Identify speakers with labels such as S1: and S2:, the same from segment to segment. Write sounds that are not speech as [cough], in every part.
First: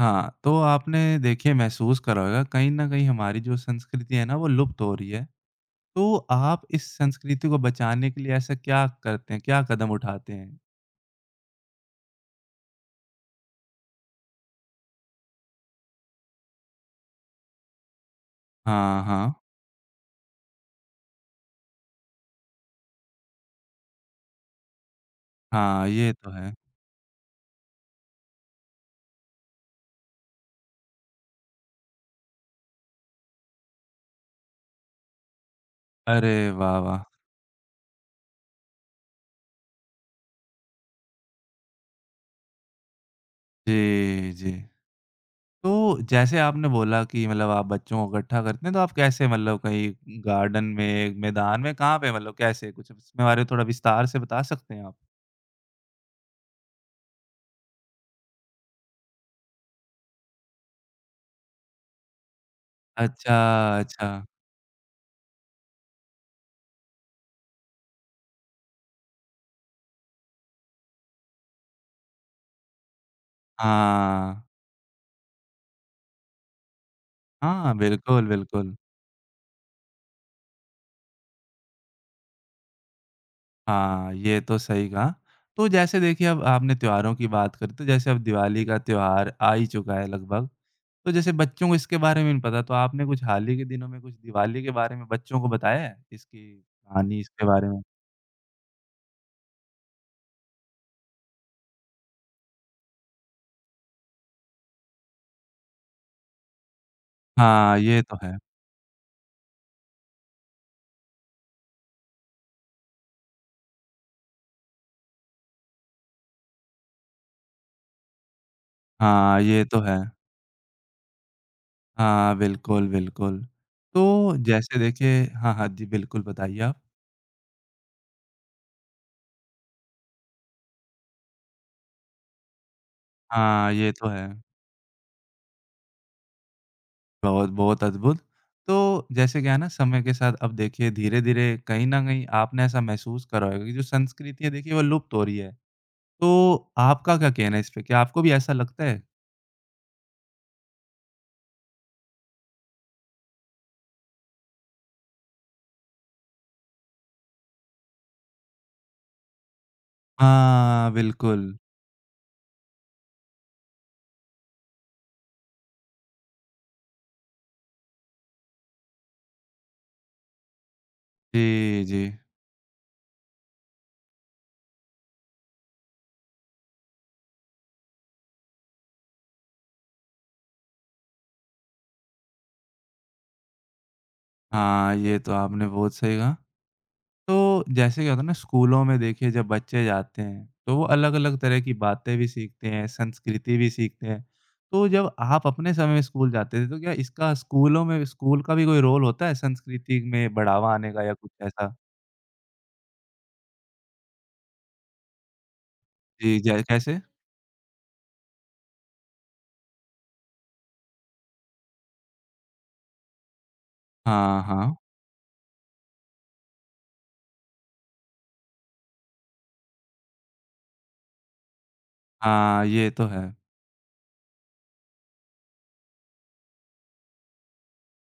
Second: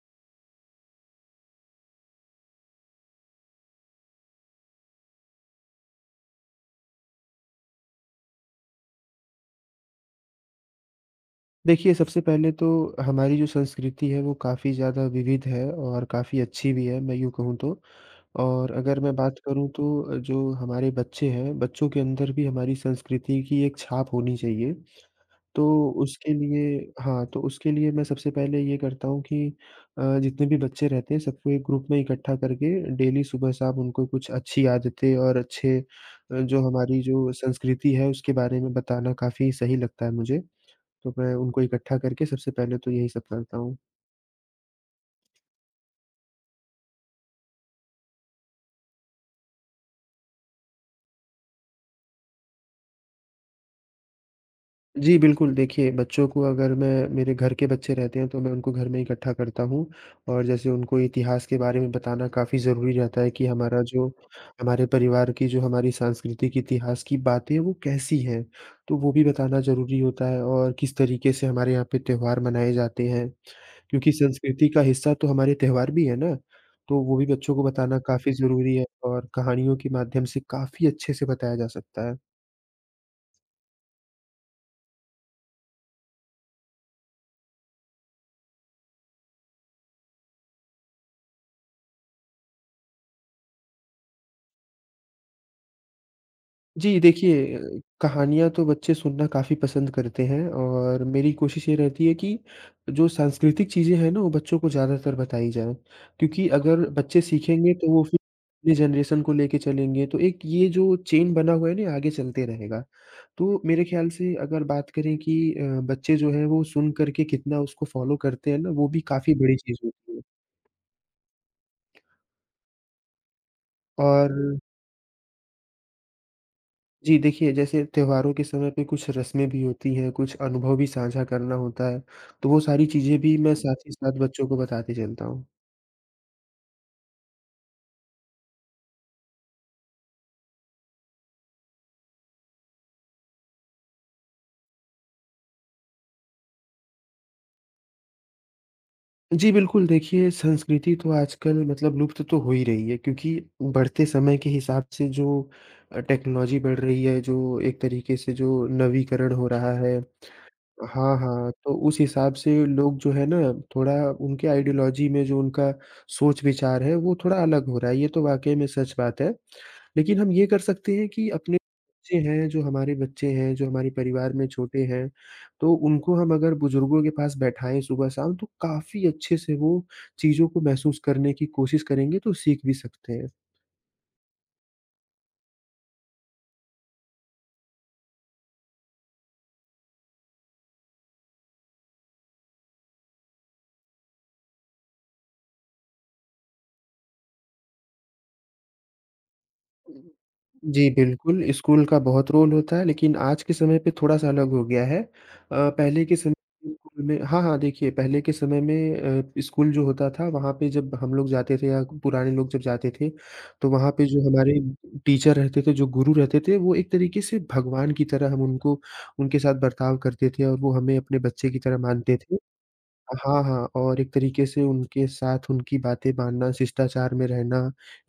S1: हाँ, तो आपने देखिए महसूस करा होगा कहीं न कहीं हमारी जो संस्कृति है ना वो लुप्त हो रही है। तो आप इस संस्कृति को बचाने के लिए ऐसा क्या करते हैं, क्या कदम उठाते हैं?
S2: देखिए, सबसे पहले तो हमारी जो संस्कृति है वो काफ़ी ज़्यादा विविध है और काफ़ी अच्छी भी है, मैं यूँ कहूँ तो। और अगर
S1: हाँ,
S2: मैं
S1: हाँ।
S2: बात करूँ तो जो हमारे बच्चे हैं, बच्चों के अंदर भी हमारी संस्कृति की एक छाप होनी चाहिए। तो
S1: हाँ, ये तो
S2: उसके
S1: है।
S2: लिए हाँ, तो उसके लिए मैं सबसे पहले ये करता हूँ कि जितने भी बच्चे रहते हैं सबको एक ग्रुप में इकट्ठा करके डेली सुबह-शाम उनको कुछ अच्छी आदतें और अच्छे
S1: अरे
S2: जो
S1: वाह, वाह!
S2: हमारी जो संस्कृति है उसके बारे में बताना काफ़ी सही लगता है मुझे। तो मैं उनको इकट्ठा करके सबसे पहले तो यही सब करता हूँ।
S1: जी, जी। तो जैसे आपने बोला कि मतलब आप बच्चों को इकट्ठा करते हैं तो आप कैसे मतलब कहीं गार्डन में, मैदान में कहाँ पे मतलब कैसे? कुछ इसमें बारे में थोड़ा विस्तार से बता सकते हैं आप?
S2: जी, बिल्कुल। देखिए, बच्चों को अगर मैं मेरे घर के बच्चे रहते हैं, तो मैं उनको घर में इकट्ठा करता हूँ और जैसे उनको इतिहास के बारे में बताना काफ़ी ज़रूरी रहता है
S1: अच्छा,
S2: कि हमारा जो
S1: अच्छा।
S2: हमारे परिवार की जो हमारी सांस्कृतिक इतिहास की बातें, वो कैसी हैं। तो वो भी बताना ज़रूरी होता है और किस तरीके से हमारे यहाँ पे त्योहार मनाए जाते हैं, क्योंकि
S1: हाँ।
S2: संस्कृति का हिस्सा तो हमारे त्योहार भी है ना। तो वो भी बच्चों को
S1: हाँ,
S2: बताना
S1: बिल्कुल,
S2: काफ़ी
S1: बिल्कुल।
S2: ज़रूरी है और कहानियों के माध्यम से काफ़ी अच्छे से बताया जा सकता है।
S1: हाँ, ये तो सही कहा। तो जैसे देखिए अब आपने त्योहारों की बात करी तो जैसे अब दिवाली का त्योहार आ ही चुका है लगभग। तो जैसे बच्चों को इसके बारे में नहीं पता तो आपने कुछ हाल ही के दिनों में कुछ दिवाली के बारे में बच्चों को बताया है? इसकी
S2: जी,
S1: कहानी इसके
S2: देखिए
S1: बारे में?
S2: कहानियाँ तो बच्चे सुनना काफ़ी पसंद करते हैं और मेरी कोशिश ये रहती है कि जो सांस्कृतिक चीज़ें हैं ना, वो बच्चों को ज़्यादातर बताई जाएँ। क्योंकि अगर बच्चे सीखेंगे
S1: हाँ,
S2: तो
S1: ये
S2: वो
S1: तो
S2: फिर
S1: है।
S2: अपने जनरेशन को लेके चलेंगे, तो एक ये जो चेन बना हुआ है ना, ये आगे चलते रहेगा। तो मेरे ख़्याल से अगर बात करें कि बच्चे जो हैं, वो सुन कर के कितना उसको फ़ॉलो करते हैं ना, वो भी काफ़ी
S1: हाँ,
S2: बड़ी
S1: ये
S2: चीज़
S1: तो है।
S2: होती है।
S1: हाँ, बिल्कुल, बिल्कुल।
S2: और
S1: तो जैसे देखिए हाँ, हाँ जी, बिल्कुल बताइए आप।
S2: जी, देखिए जैसे त्योहारों के समय पे कुछ रस्में भी होती हैं, कुछ अनुभव भी साझा करना होता है, तो वो सारी चीज़ें भी मैं हुँ।
S1: हाँ,
S2: साथ
S1: ये
S2: ही
S1: तो
S2: साथ
S1: है।
S2: बच्चों को बताते चलता हूँ।
S1: बहुत, बहुत अद्भुत। तो जैसे क्या है ना समय के साथ अब देखिए धीरे-धीरे कहीं न कहीं आपने ऐसा महसूस करा होगा कि जो संस्कृति है देखिए वो लुप्त हो रही है। तो आपका क्या कहना है इस पे? क्या आपको भी ऐसा लगता है?
S2: जी, बिल्कुल। देखिए, संस्कृति तो आजकल मतलब लुप्त तो हो ही रही है क्योंकि बढ़ते समय के हिसाब से जो टेक्नोलॉजी बढ़ रही है, जो एक तरीके से जो नवीकरण हो रहा है।
S1: हाँ,
S2: हाँ,
S1: बिल्कुल।
S2: हाँ, तो उस हिसाब से लोग जो है ना थोड़ा उनके आइडियोलॉजी में जो उनका सोच-विचार है वो थोड़ा अलग हो रहा है, ये तो वाक़ई में सच बात है। लेकिन हम ये कर सकते हैं कि अपने
S1: जी, जी।
S2: बच्चे हैं, जो हमारे बच्चे हैं, जो हमारे परिवार में छोटे हैं, तो उनको हम अगर बुज़ुर्गों के पास बैठाएँ सुबह-शाम तो काफ़ी अच्छे से वो चीज़ों को महसूस करने की कोशिश करेंगे तो सीख भी सकते हैं।
S1: हाँ, ये तो आपने बहुत सही कहा। तो जैसे क्या होता है ना स्कूलों में देखिए जब बच्चे जाते हैं तो वो अलग-अलग तरह की बातें भी सीखते हैं, संस्कृति भी सीखते हैं। तो जब आप अपने समय में स्कूल जाते थे तो क्या इसका स्कूलों में स्कूल का भी कोई रोल होता है संस्कृति में बढ़ावा
S2: जी,
S1: आने का या कुछ
S2: बिल्कुल,
S1: ऐसा?
S2: स्कूल का बहुत रोल होता है, लेकिन आज के समय पे थोड़ा-सा अलग हो गया है। अ, पहले के समय
S1: जी, जै कैसे?
S2: स्कूल में हाँ, हाँ, देखिए, पहले के समय में स्कूल जो होता था, वहाँ पे जब हम लोग जाते थे या पुराने लोग जब जाते थे, तो वहाँ पे जो
S1: हाँ,
S2: हमारे
S1: हाँ।
S2: टीचर रहते थे, जो गुरु रहते थे, वो एक तरीके से भगवान की तरह हम उनको उनके साथ बर्ताव करते थे और वो हमें अपने बच्चे की तरह मानते थे।
S1: हाँ, ये तो है।
S2: हाँ, हाँ और एक तरीके से उनके साथ उनकी बातें मानना, शिष्टाचार में रहना,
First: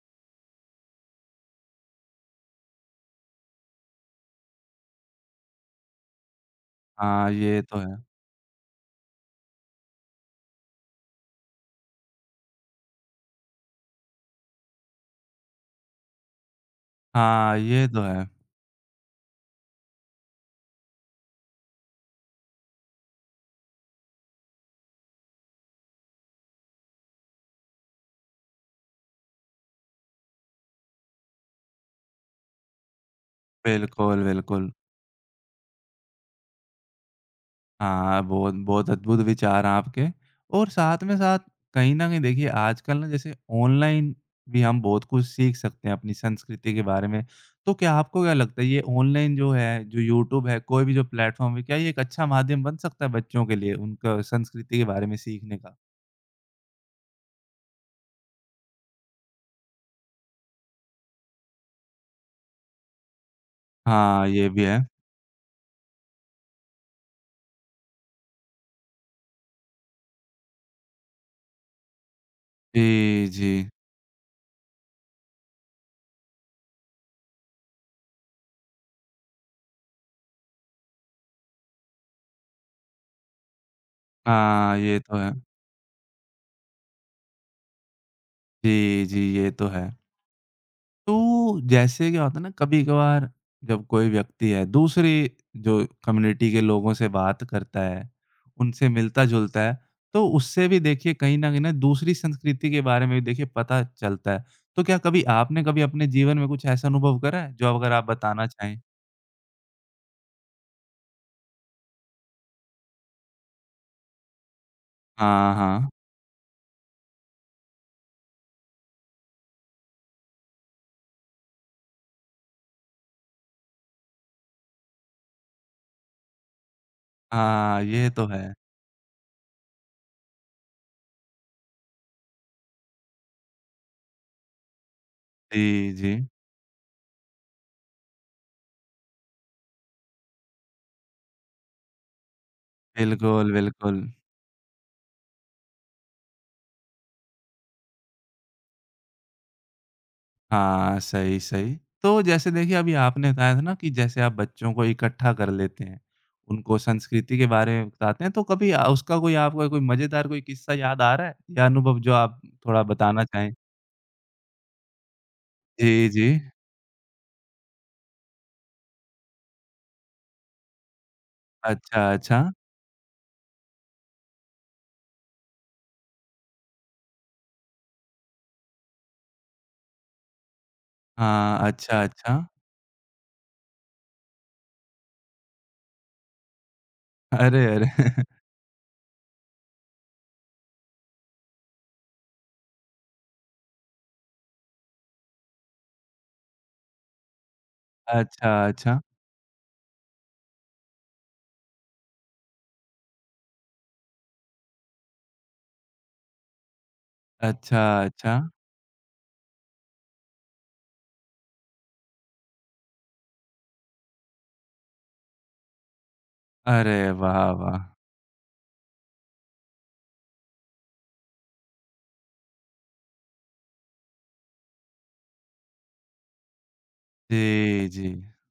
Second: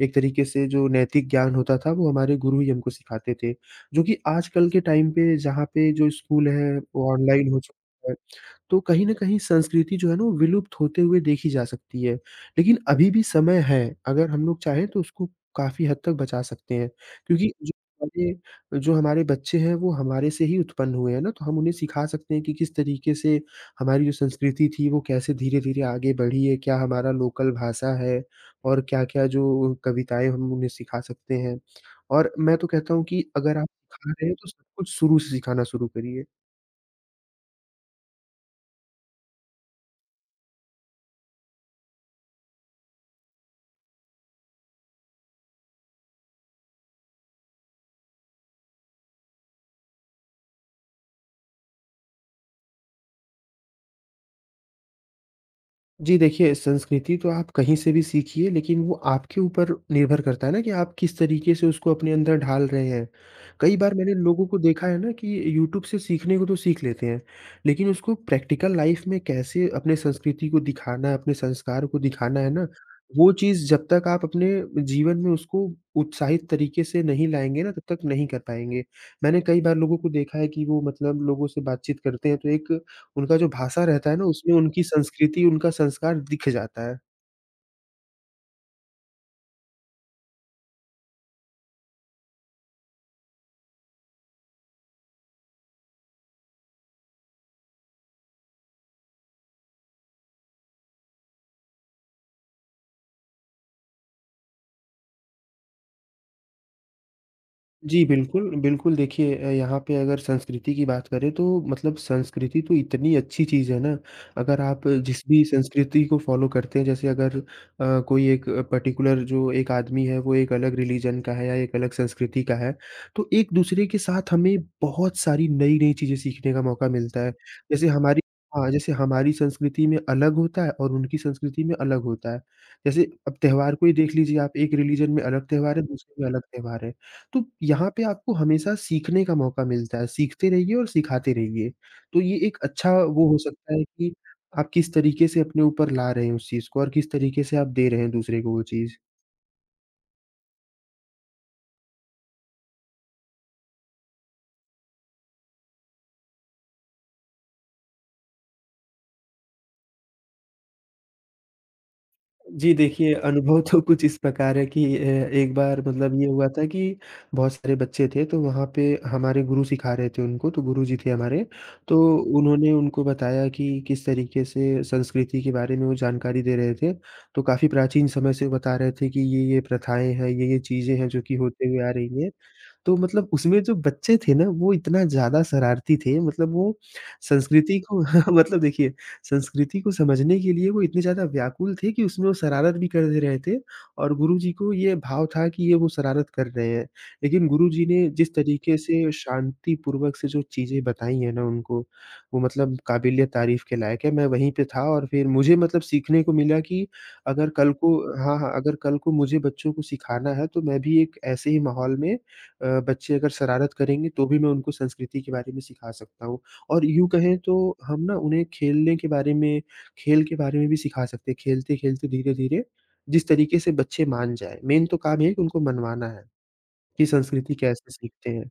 S2: एक तरीके से जो नैतिक ज्ञान होता था वो हमारे गुरु ही हमको सिखाते थे। जो कि आजकल के टाइम पे जहाँ पे जो स्कूल है वो
S1: हाँ,
S2: ऑनलाइन हो
S1: ये तो है।
S2: चुका है। तो कहीं न कहीं संस्कृति जो है ना वो विलुप्त होते हुए देखी जा सकती है। लेकिन अभी भी समय है, अगर हम लोग चाहें तो उसको काफ़ी हद तक बचा सकते हैं। क्योंकि
S1: हाँ,
S2: जो
S1: ये तो है।
S2: हमारे बच्चे हैं वो हमारे से ही उत्पन्न हुए हैं ना, तो हम उन्हें सिखा सकते हैं कि किस तरीके से हमारी जो संस्कृति थी वो कैसे धीरे-धीरे आगे बढ़ी है, क्या हमारा लोकल भाषा है और क्या-क्या जो कविताएँ हम उन्हें सिखा सकते हैं। और मैं तो कहता हूँ कि अगर आप सिखा
S1: बिल्कुल,
S2: रहे हैं तो सब
S1: बिल्कुल।
S2: कुछ शुरू से सिखाना शुरू करिए।
S1: हाँ, बहुत बहुत अद्भुत विचार हैं आपके और साथ में साथ कहीं न कहीं देखिए आजकल ना जैसे ऑनलाइन भी हम बहुत कुछ सीख सकते हैं अपनी संस्कृति के बारे में। तो क्या आपको क्या लगता है ये ऑनलाइन जो है, जो यूट्यूब है, कोई भी जो प्लेटफ़ॉर्म है, क्या ये एक अच्छा माध्यम बन सकता है बच्चों के लिए उनका संस्कृति के बारे में सीखने का?
S2: जी देखिए, संस्कृति तो आप कहीं से भी सीखिए लेकिन वो आपके ऊपर निर्भर करता है ना कि आप किस तरीके से उसको अपने अंदर ढाल रहे हैं। कई बार मैंने
S1: हाँ,
S2: लोगों
S1: ये
S2: को
S1: भी है।
S2: देखा है ना कि यूट्यूब से सीखने को तो सीख लेते हैं, लेकिन उसको प्रैक्टिकल लाइफ़ में कैसे अपने संस्कृति को दिखाना है, अपने संस्कार को दिखाना है ना,
S1: जी,
S2: वो
S1: जी।
S2: चीज़ जब तक आप अपने जीवन में उसको उत्साहित तरीके से नहीं लाएँगे ना तब तक नहीं कर पाएँगे। मैंने कई बार लोगों को देखा है कि वो मतलब लोगों से बातचीत करते हैं तो एक उनका जो भाषा रहता है ना उसमें
S1: हाँ,
S2: उनकी
S1: ये तो है।
S2: संस्कृति, उनका संस्कार दिख जाता है।
S1: जी, जी, ये तो है। तो जैसे क्या होता है ना कभी-कभार जब कोई व्यक्ति है दूसरी जो कम्युनिटी के लोगों से बात करता है, उनसे मिलता-जुलता है, तो उससे भी देखिए कहीं न कहीं ना दूसरी संस्कृति के बारे में भी देखिए पता चलता है। तो क्या कभी आपने कभी अपने जीवन में कुछ ऐसा अनुभव करा है जो अगर
S2: जी,
S1: आप बताना
S2: बिल्कुल,
S1: चाहें?
S2: बिल्कुल। देखिए यहाँ पे अगर संस्कृति की बात करें तो मतलब संस्कृति तो इतनी अच्छी चीज़ है ना, अगर आप जिस भी
S1: हाँ, हाँ।
S2: संस्कृति को फ़ॉलो करते हैं जैसे अगर कोई एक पर्टिकुलर जो एक आदमी है वो एक अलग रिलीजन का है या एक अलग संस्कृति का है, तो एक-दूसरे के साथ हमें बहुत सारी नई-नई चीज़ें सीखने का मौका मिलता है।
S1: हाँ,
S2: जैसे
S1: ये
S2: हमारी
S1: तो है।
S2: हाँ, जैसे हमारी संस्कृति में अलग होता है और उनकी संस्कृति में अलग होता है। जैसे अब त्योहार को ही देख लीजिए आप, एक रिलीजन में अलग त्योहार है,
S1: जी,
S2: दूसरे
S1: जी।
S2: में अलग त्योहार है। तो यहाँ पे आपको हमेशा सीखने का मौका मिलता है, सीखते रहिए और सिखाते रहिए। तो ये एक अच्छा वो हो
S1: बिल्कुल,
S2: सकता है
S1: बिल्कुल।
S2: कि आप किस तरीके से अपने ऊपर ला रहे हैं उस चीज़ को और किस तरीके से आप दे रहे हैं दूसरे को वो चीज़।
S1: हाँ, सही, सही। तो जैसे देखिए अभी आपने बताया था ना कि जैसे आप बच्चों को इकट्ठा कर लेते हैं, उनको संस्कृति के बारे में बताते हैं, तो कभी उसका कोई आपको कोई मज़ेदार कोई किस्सा याद आ रहा है या अनुभव जो आप
S2: जी
S1: थोड़ा
S2: देखिए,
S1: बताना चाहें?
S2: अनुभव तो कुछ इस प्रकार है कि एक बार
S1: जी,
S2: मतलब ये
S1: जी।
S2: हुआ था कि बहुत सारे बच्चे थे, तो वहाँ पे हमारे गुरु सिखा रहे थे उनको, तो गुरुजी थे हमारे। तो
S1: अच्छा, अच्छा।
S2: उन्होंने उनको बताया कि किस तरीके से संस्कृति के बारे में वो जानकारी दे रहे थे। तो काफ़ी प्राचीन समय से बता रहे थे कि ये प्रथाएँ हैं, ये चीज़ें हैं जो कि
S1: हाँ,
S2: होते हुए आ
S1: अच्छा,
S2: रही हैं।
S1: अच्छा।
S2: तो मतलब उसमें जो बच्चे थे ना, वो इतना ज़्यादा शरारती थे, मतलब वो
S1: अरे,
S2: संस्कृति
S1: अरे!
S2: को
S1: [laughs]
S2: [laughs] मतलब देखिए, संस्कृति को समझने के लिए वो इतने ज़्यादा व्याकुल थे कि उसमें वो शरारत भी कर दे रहे थे और गुरुजी को ये भाव था कि ये वो शरारत कर रहे हैं। लेकिन गुरुजी ने जिस
S1: अच्छा,
S2: तरीके
S1: अच्छा।
S2: से शांतिपूर्वक से जो चीज़ें बताई हैं ना उनको, वो मतलब काबिलिए तारीफ़ के लायक है। मैं वहीं पे था और फिर मुझे मतलब सीखने को मिला कि अगर कल
S1: अच्छा,
S2: को
S1: अच्छा।
S2: हाँ, हाँ, अगर कल को मुझे बच्चों को सिखाना है, तो मैं भी एक ऐसे ही माहौल में बच्चे अगर शरारत करेंगे तो भी मैं उनको संस्कृति के बारे में सिखा सकता हूँ। और
S1: अरे
S2: यूँ कहें
S1: वाह,
S2: तो
S1: वाह!
S2: हम ना उन्हें खेल के बारे में भी सिखा सकते हैं, खेलते-खेलते धीरे-धीरे जिस तरीके से बच्चे मान जाएँ। मेन तो काम है कि उनको मनवाना है, कि संस्कृति
S1: जी,
S2: कैसे
S1: जी।
S2: सीखते हैं।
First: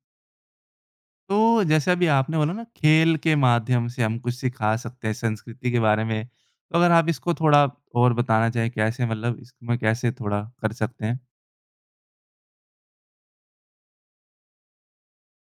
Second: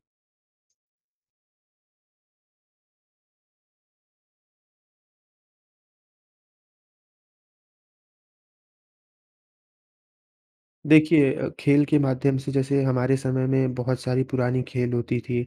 S1: तो जैसे अभी आपने बोला ना खेल के माध्यम से हम कुछ सिखा सकते हैं संस्कृति के बारे में। तो अगर आप इसको थोड़ा और बताना चाहें कैसे मतलब इसमें कैसे थोड़ा कर सकते हैं?
S2: देखिए खेल के माध्यम से जैसे हमारे समय में बहुत सारी पुरानी खेल होती थी,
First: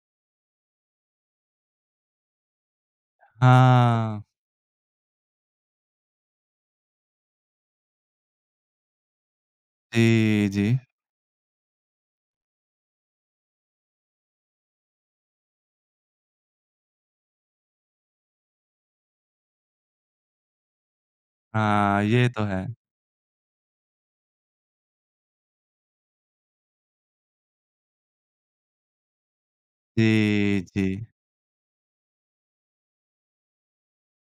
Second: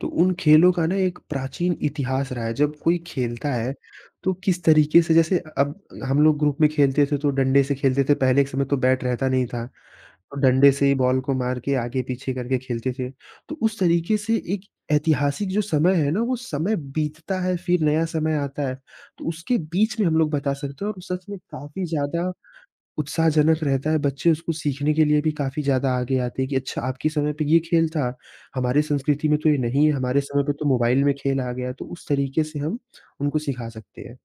S2: तो उन खेलों का ना एक प्राचीन इतिहास रहा है। जब कोई खेलता है,
S1: हाँ।
S2: तो किस तरीके से जैसे अब हम लोग ग्रुप में खेलते थे तो डंडे से खेलते थे, पहले के समय तो बैट रहता नहीं था, तो
S1: जी, जी।
S2: डंडे से ही बॉल को मार के आगे-पीछे करके खेलते थे। तो उस तरीके से एक ऐतिहासिक जो समय है ना, वो समय बीतता है, फिर नया समय आता है, तो उसके बीच में हम लोग बता सकते हैं और सच में काफ़ी
S1: हाँ, ये
S2: ज़्यादा
S1: तो है।
S2: उत्साहजनक रहता है, बच्चे उसको सीखने के लिए भी काफ़ी ज़्यादा आगे आते हैं कि अच्छा आपके समय पे ये खेल था, हमारे संस्कृति में तो ये नहीं है, हमारे समय पे
S1: जी,
S2: तो
S1: जी।
S2: मोबाइल में खेल आ गया, तो उस तरीके से हम उनको सिखा सकते हैं।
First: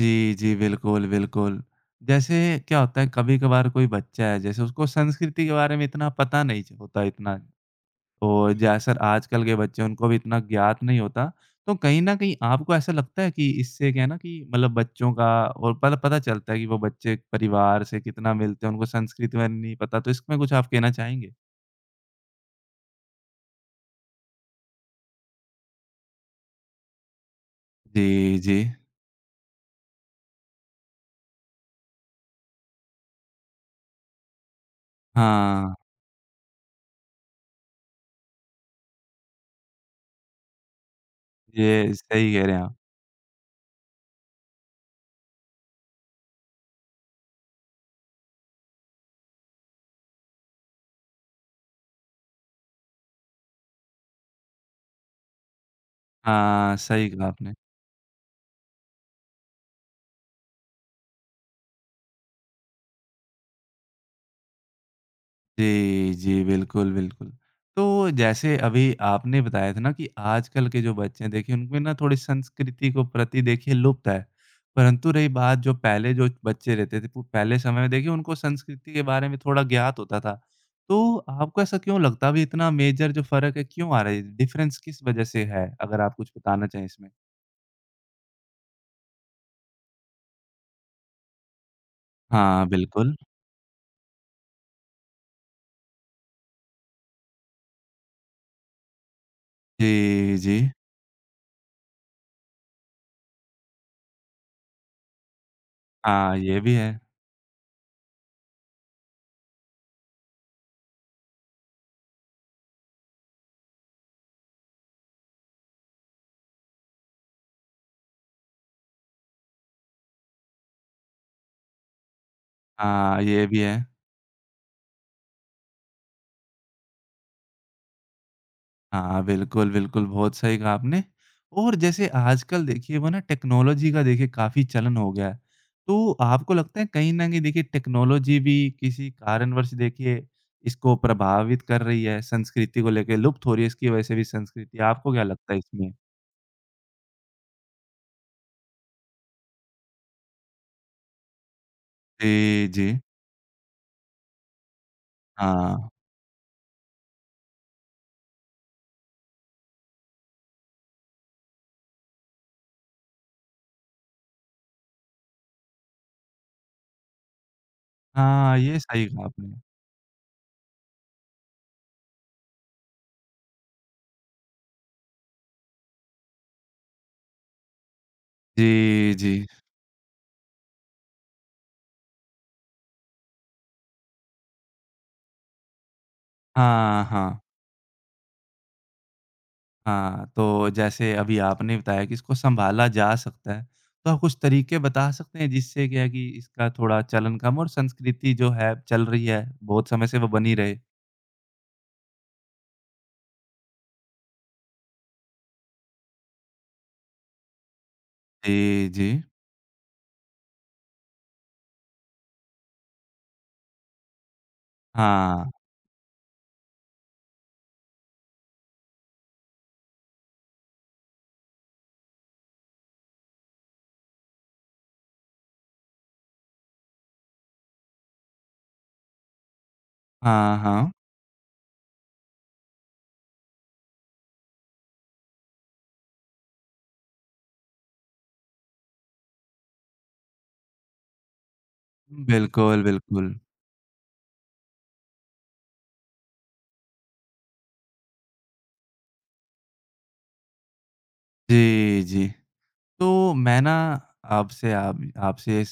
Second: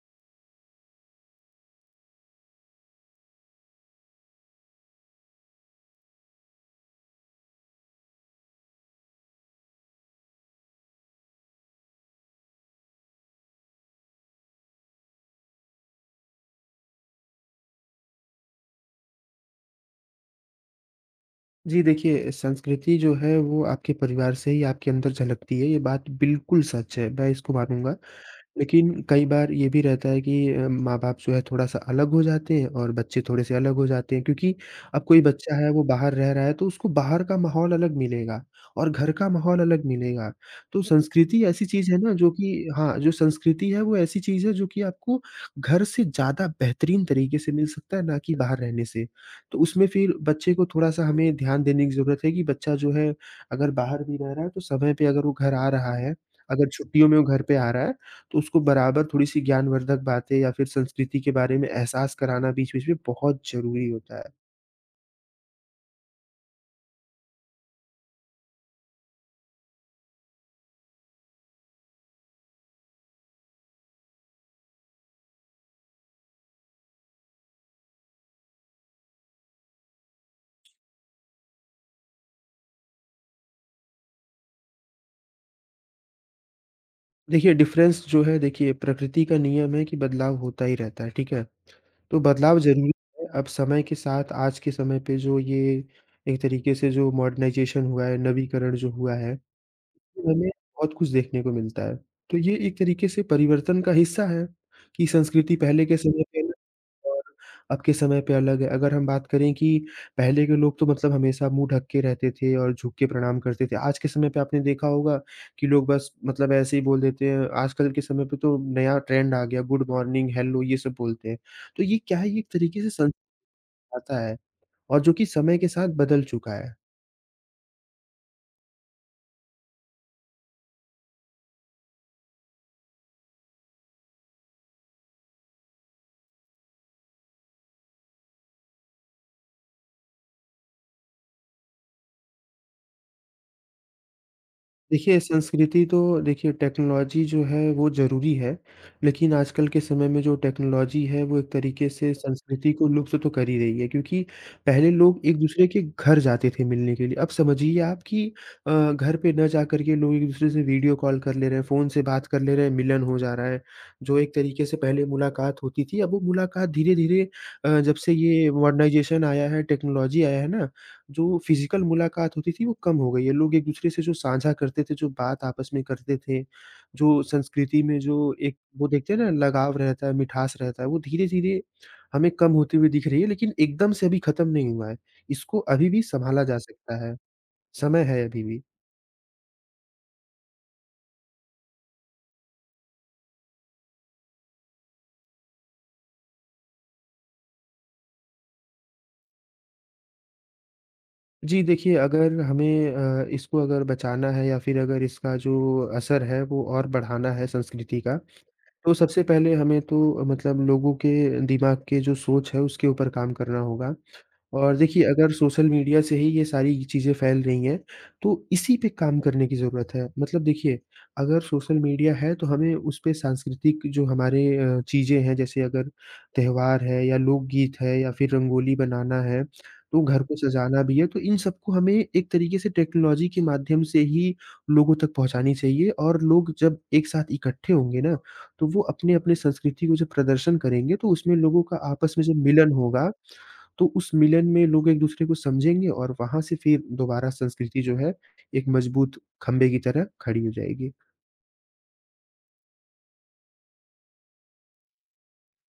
S1: जी, जी, बिल्कुल, बिल्कुल। जैसे क्या होता है कभी-कभार कोई बच्चा है जैसे उसको संस्कृति के बारे में इतना पता नहीं च होता इतना तो जैसा आजकल के बच्चे हैं, उनको भी इतना ज्ञात नहीं होता। तो कहीं न कहीं आपको ऐसा लगता है कि इससे क्या है ना कि मतलब बच्चों का और पल पता चलता है कि वो बच्चे परिवार से कितना मिलते हैं, उनको संस्कृति में नहीं पता, तो इसमें कुछ आप कहना चाहेंगे?
S2: जी, देखिए संस्कृति जो है वो आपके परिवार से ही आपके अंदर झलकती है, ये बात बिल्कुल सच है, मैं इसको मानूँगा।
S1: जी, जी।
S2: लेकिन कई बार ये भी रहता है कि माँ-बाप जो है थोड़ा-सा अलग हो जाते हैं और बच्चे थोड़े-से अलग हो जाते हैं क्योंकि अब कोई बच्चा है
S1: हाँ,
S2: वो बाहर रह रहा है तो उसको बाहर का माहौल अलग मिलेगा और घर का माहौल अलग मिलेगा। तो संस्कृति ऐसी चीज़
S1: ये
S2: है ना जो
S1: सही कह रहे हैं
S2: कि
S1: आप।
S2: हाँ, जो संस्कृति है वो ऐसी चीज़ है जो कि आपको घर से ज़्यादा बेहतरीन तरीके से मिल सकता है ना कि बाहर रहने से। तो उसमें फिर बच्चे को थोड़ा-सा हमें ध्यान देने की ज़रूरत है कि बच्चा जो है अगर बाहर भी रह रहा है तो समय पे अगर वो घर आ रहा है, अगर
S1: हाँ,
S2: छुट्टियों
S1: सही
S2: में वो
S1: कहा
S2: घर
S1: आपने।
S2: पे आ रहा है, तो उसको बराबर थोड़ी-सी ज्ञानवर्धक बातें या फिर संस्कृति के बारे में एहसास कराना बीच-बीच में बहुत ज़रूरी होता है।
S1: जी, जी। बिल्कुल, बिल्कुल। तो जैसे अभी आपने बताया था ना कि आजकल के जो बच्चे हैं देखिए उनमें ना थोड़ी संस्कृति को प्रति देखिए लुप्त है। परंतु रही बात जो पहले जो बच्चे रहते थे, पहले समय में देखिए उनको संस्कृति के बारे में थोड़ा ज्ञात होता था। तो आपको ऐसा क्यों लगता है अभी इतना मेजर जो फ़र्क है क्यों आ रहा है? डिफ़रेंस किस वज़ह से है? अगर आप कुछ बताना चाहें इसमें?
S2: देखिए डिफ़रेंस जो है देखिए प्रकृति का नियम है कि बदलाव होता ही रहता है, ठीक है? तो बदलाव
S1: हाँ,
S2: ज़रूरी
S1: बिल्कुल।
S2: है। अब समय के साथ आज के समय पे जो ये एक तरीके से जो मॉडर्नाइज़ेशन हुआ है, नवीकरण जो हुआ है,
S1: जी,
S2: हमें
S1: जी।
S2: बहुत कुछ देखने को मिलता है। तो ये एक तरीके से परिवर्तन का हिस्सा है कि संस्कृति पहले के समय
S1: हाँ,
S2: पे अलग
S1: ये भी है।
S2: और अब के समय पे अलग है। अगर हम बात करें कि पहले के लोग तो मतलब हमेशा मुँह ढँक के रहते थे और झुक के प्रणाम करते थे। आज के समय पे आपने देखा होगा कि लोग बस मतलब ऐसे ही बोल देते हैं। आजकल के समय पे तो नया ट्रेंड आ गया, गुड मॉर्निंग, हेलो ये सब बोलते हैं। तो ये क्या है, ये एक तरीके से
S1: हाँ,
S2: संस्कृत
S1: ये भी है।
S2: आता है और जो कि समय के साथ बदल चुका है।
S1: हाँ, बिल्कुल, बिल्कुल, बहुत सही कहा आपने। और जैसे आजकल देखिए वो ना टेक्नोलॉजी का देखिए काफ़ी चलन हो गया है। तो आपको लगता है कहीं न कहीं देखिए टेक्नोलॉजी भी किसी कारणवश देखिए इसको प्रभावित कर रही है, संस्कृति को लेके लुप्त हो रही है इसकी वजह से भी संस्कृति, आपको
S2: देखिए,
S1: क्या लगता है
S2: संस्कृति
S1: इसमें?
S2: तो देखिए टेक्नोलॉजी जो है वो ज़रूरी है, लेकिन आजकल के समय में जो टेक्नोलॉजी है वो एक तरीके से
S1: जी,
S2: संस्कृति को
S1: जी।
S2: लुप्त तो कर ही रही है, क्योंकि पहले लोग एक-दूसरे के
S1: हाँ।
S2: घर जाते थे मिलने के लिए। अब समझिए आप कि घर पे ना जाकर के लोग एक-दूसरे से वीडियो कॉल कर ले रहे हैं, फ़ोन से बात कर ले रहे हैं, मिलन हो जा रहा है। जो एक तरीके से पहले मुलाकात होती थी, अब वो मुलाकात धीरे-धीरे जब से ये
S1: हाँ, ये सही कहा
S2: मॉडर्नाइज़ेशन
S1: आपने।
S2: आया है, टेक्नोलॉजी आया है ना, जो फिज़िकल मुलाकात होती थी वो कम हो गई है। लोग एक-दूसरे से जो साझा करते थे, जो बात आपस में करते थे, जो संस्कृति में जो एक वो देखते
S1: जी,
S2: हैं ना
S1: जी।
S2: लगाव रहता है, मिठास रहता है, वो धीरे-धीरे हमें कम होती हुई दिख रही है, लेकिन एकदम से अभी खत्म नहीं हुआ है। इसको अभी भी सँभाला जा
S1: हाँ,
S2: सकता है,
S1: हाँ।
S2: समय है अभी भी।
S1: हाँ, तो जैसे अभी आपने बताया कि इसको सँभाला जा सकता है, तो आप कुछ तरीके बता सकते हैं जिससे क्या है कि इसका थोड़ा चलन कम और संस्कृति जो है चल रही है, बहुत समय से वो बनी रहे?
S2: जी देखिए, अगर हमें इसको अगर बचाना है या फिर अगर इसका जो असर है वो और बढ़ाना है संस्कृति का,
S1: जी,
S2: तो
S1: जी।
S2: सबसे पहले हमें तो मतलब लोगों के दिमाग के जो सोच है उसके ऊपर काम करना होगा। और देखिए, अगर
S1: हाँ।
S2: सोशल मीडिया से ही ये सारी चीज़ें फैल रही हैं, तो इसी पे काम करने की ज़रूरत है। मतलब देखिए, अगर सोशल मीडिया है, तो हमें उसपे सांस्कृतिक जो हमारे चीज़ें हैं, जैसे अगर त्योहार है या लोकगीत है या फिर रंगोली बनाना है, तो घर को
S1: हाँ,
S2: सजाना
S1: हाँ।
S2: भी है, तो इन सबको हमें एक तरीके से टेक्नोलॉजी के माध्यम से ही लोगों तक पहुँचानी चाहिए। और लोग जब एक साथ इकट्ठे होंगे ना, तो वो अपने-अपने संस्कृति को जब प्रदर्शन करेंगे, तो उसमें लोगों का आपस में जब मिलन
S1: बिल्कुल,
S2: होगा,
S1: बिल्कुल।
S2: तो उस मिलन में लोग एक-दूसरे को समझेंगे और वहाँ से फिर दोबारा संस्कृति जो है, एक मजबूत खंभे की तरह खड़ी हो जाएगी।
S1: जी, जी। तो मैं ना आपसे आप आपसे इस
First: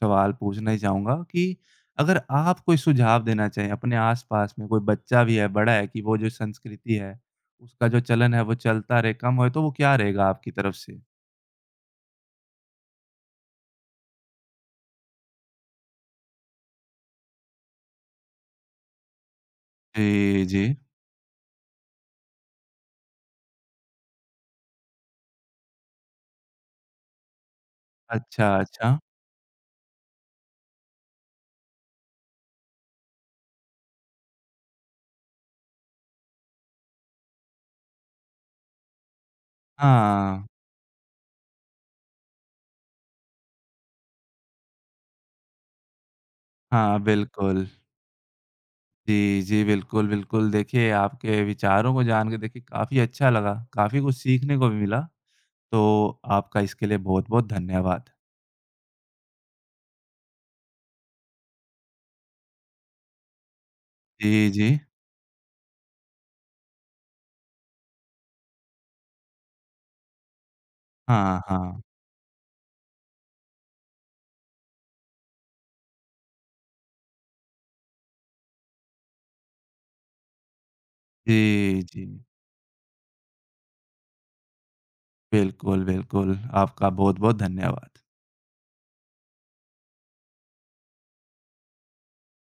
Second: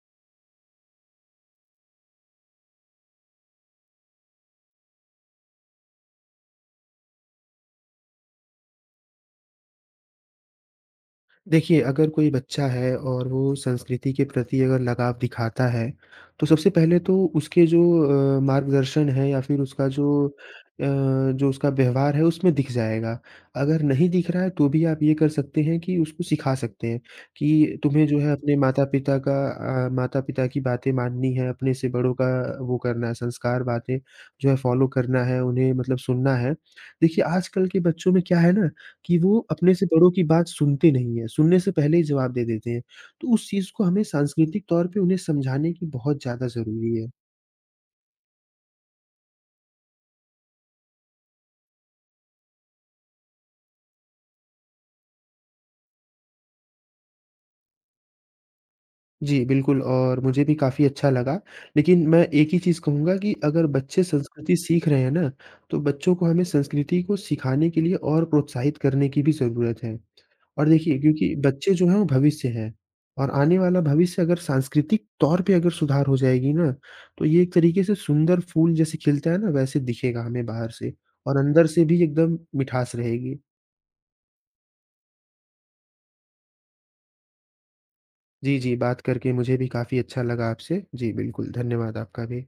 S1: सवाल पूछना ही चाहूँगा कि अगर आप कोई सुझाव देना चाहें अपने आस-पास में कोई बच्चा भी है, बड़ा है कि वो जो संस्कृति है, उसका जो चलन है वो चलता रहे, कम होए, तो वो क्या रहेगा आपकी तरफ से?
S2: देखिए, अगर कोई बच्चा है और वो संस्कृति के प्रति अगर लगाव दिखाता है, तो सबसे पहले तो उसके जो मार्गदर्शन है या फिर उसका जो
S1: जी, जी।
S2: जो उसका व्यवहार है उसमें दिख जाएगा। अगर नहीं दिख रहा है तो भी आप ये कर सकते हैं कि उसको सिखा सकते हैं कि तुम्हें जो है
S1: अच्छा,
S2: अपने
S1: अच्छा।
S2: माता-पिता का माता-पिता की बातें माननी है, अपने से बड़ों का वो करना है, संस्कार बातें जो है फ़ॉलो करना है, उन्हें मतलब सुनना है। देखिए, आजकल के बच्चों में क्या है ना कि वो अपने से बड़ों की
S1: हाँ।
S2: बात सुनते नहीं हैं, सुनने से पहले ही जवाब दे देते हैं। तो उस चीज़ को हमें सांस्कृतिक तौर पे उन्हें समझाने की बहुत ज़्यादा ज़रूरी
S1: हाँ,
S2: है।
S1: बिल्कुल। जी, जी, बिल्कुल, बिल्कुल। देखिए, आपके विचारों को जान के देखिए काफ़ी अच्छा लगा, काफ़ी कुछ सीखने को भी मिला, तो आपका इसके लिए बहुत-बहुत धन्यवाद।
S2: जी, बिल्कुल और मुझे भी काफ़ी अच्छा लगा। लेकिन मैं एक ही चीज़ कहूँगा कि अगर बच्चे
S1: जी,
S2: संस्कृति
S1: जी।
S2: सीख रहे हैं ना, तो बच्चों को हमें संस्कृति को सिखाने के लिए और प्रोत्साहित करने की भी ज़रूरत है। और देखिए क्योंकि
S1: हाँ,
S2: बच्चे
S1: हाँ।
S2: जो हैं वो भविष्य हैं और आने वाला भविष्य अगर सांस्कृतिक तौर पे अगर सुधार हो जाएगी ना, तो ये एक तरीके से सुंदर फूल जैसे खिलता है ना, वैसे दिखेगा हमें बाहर से और अंदर
S1: जी,
S2: से भी
S1: जी।
S2: एकदम मिठास रहेगी।
S1: बिल्कुल, बिल्कुल। आपका बहुत-बहुत धन्यवाद।
S2: जी, जी, बात करके मुझे भी काफ़ी अच्छा लगा आपसे। जी, बिल्कुल, धन्यवाद आपका भी।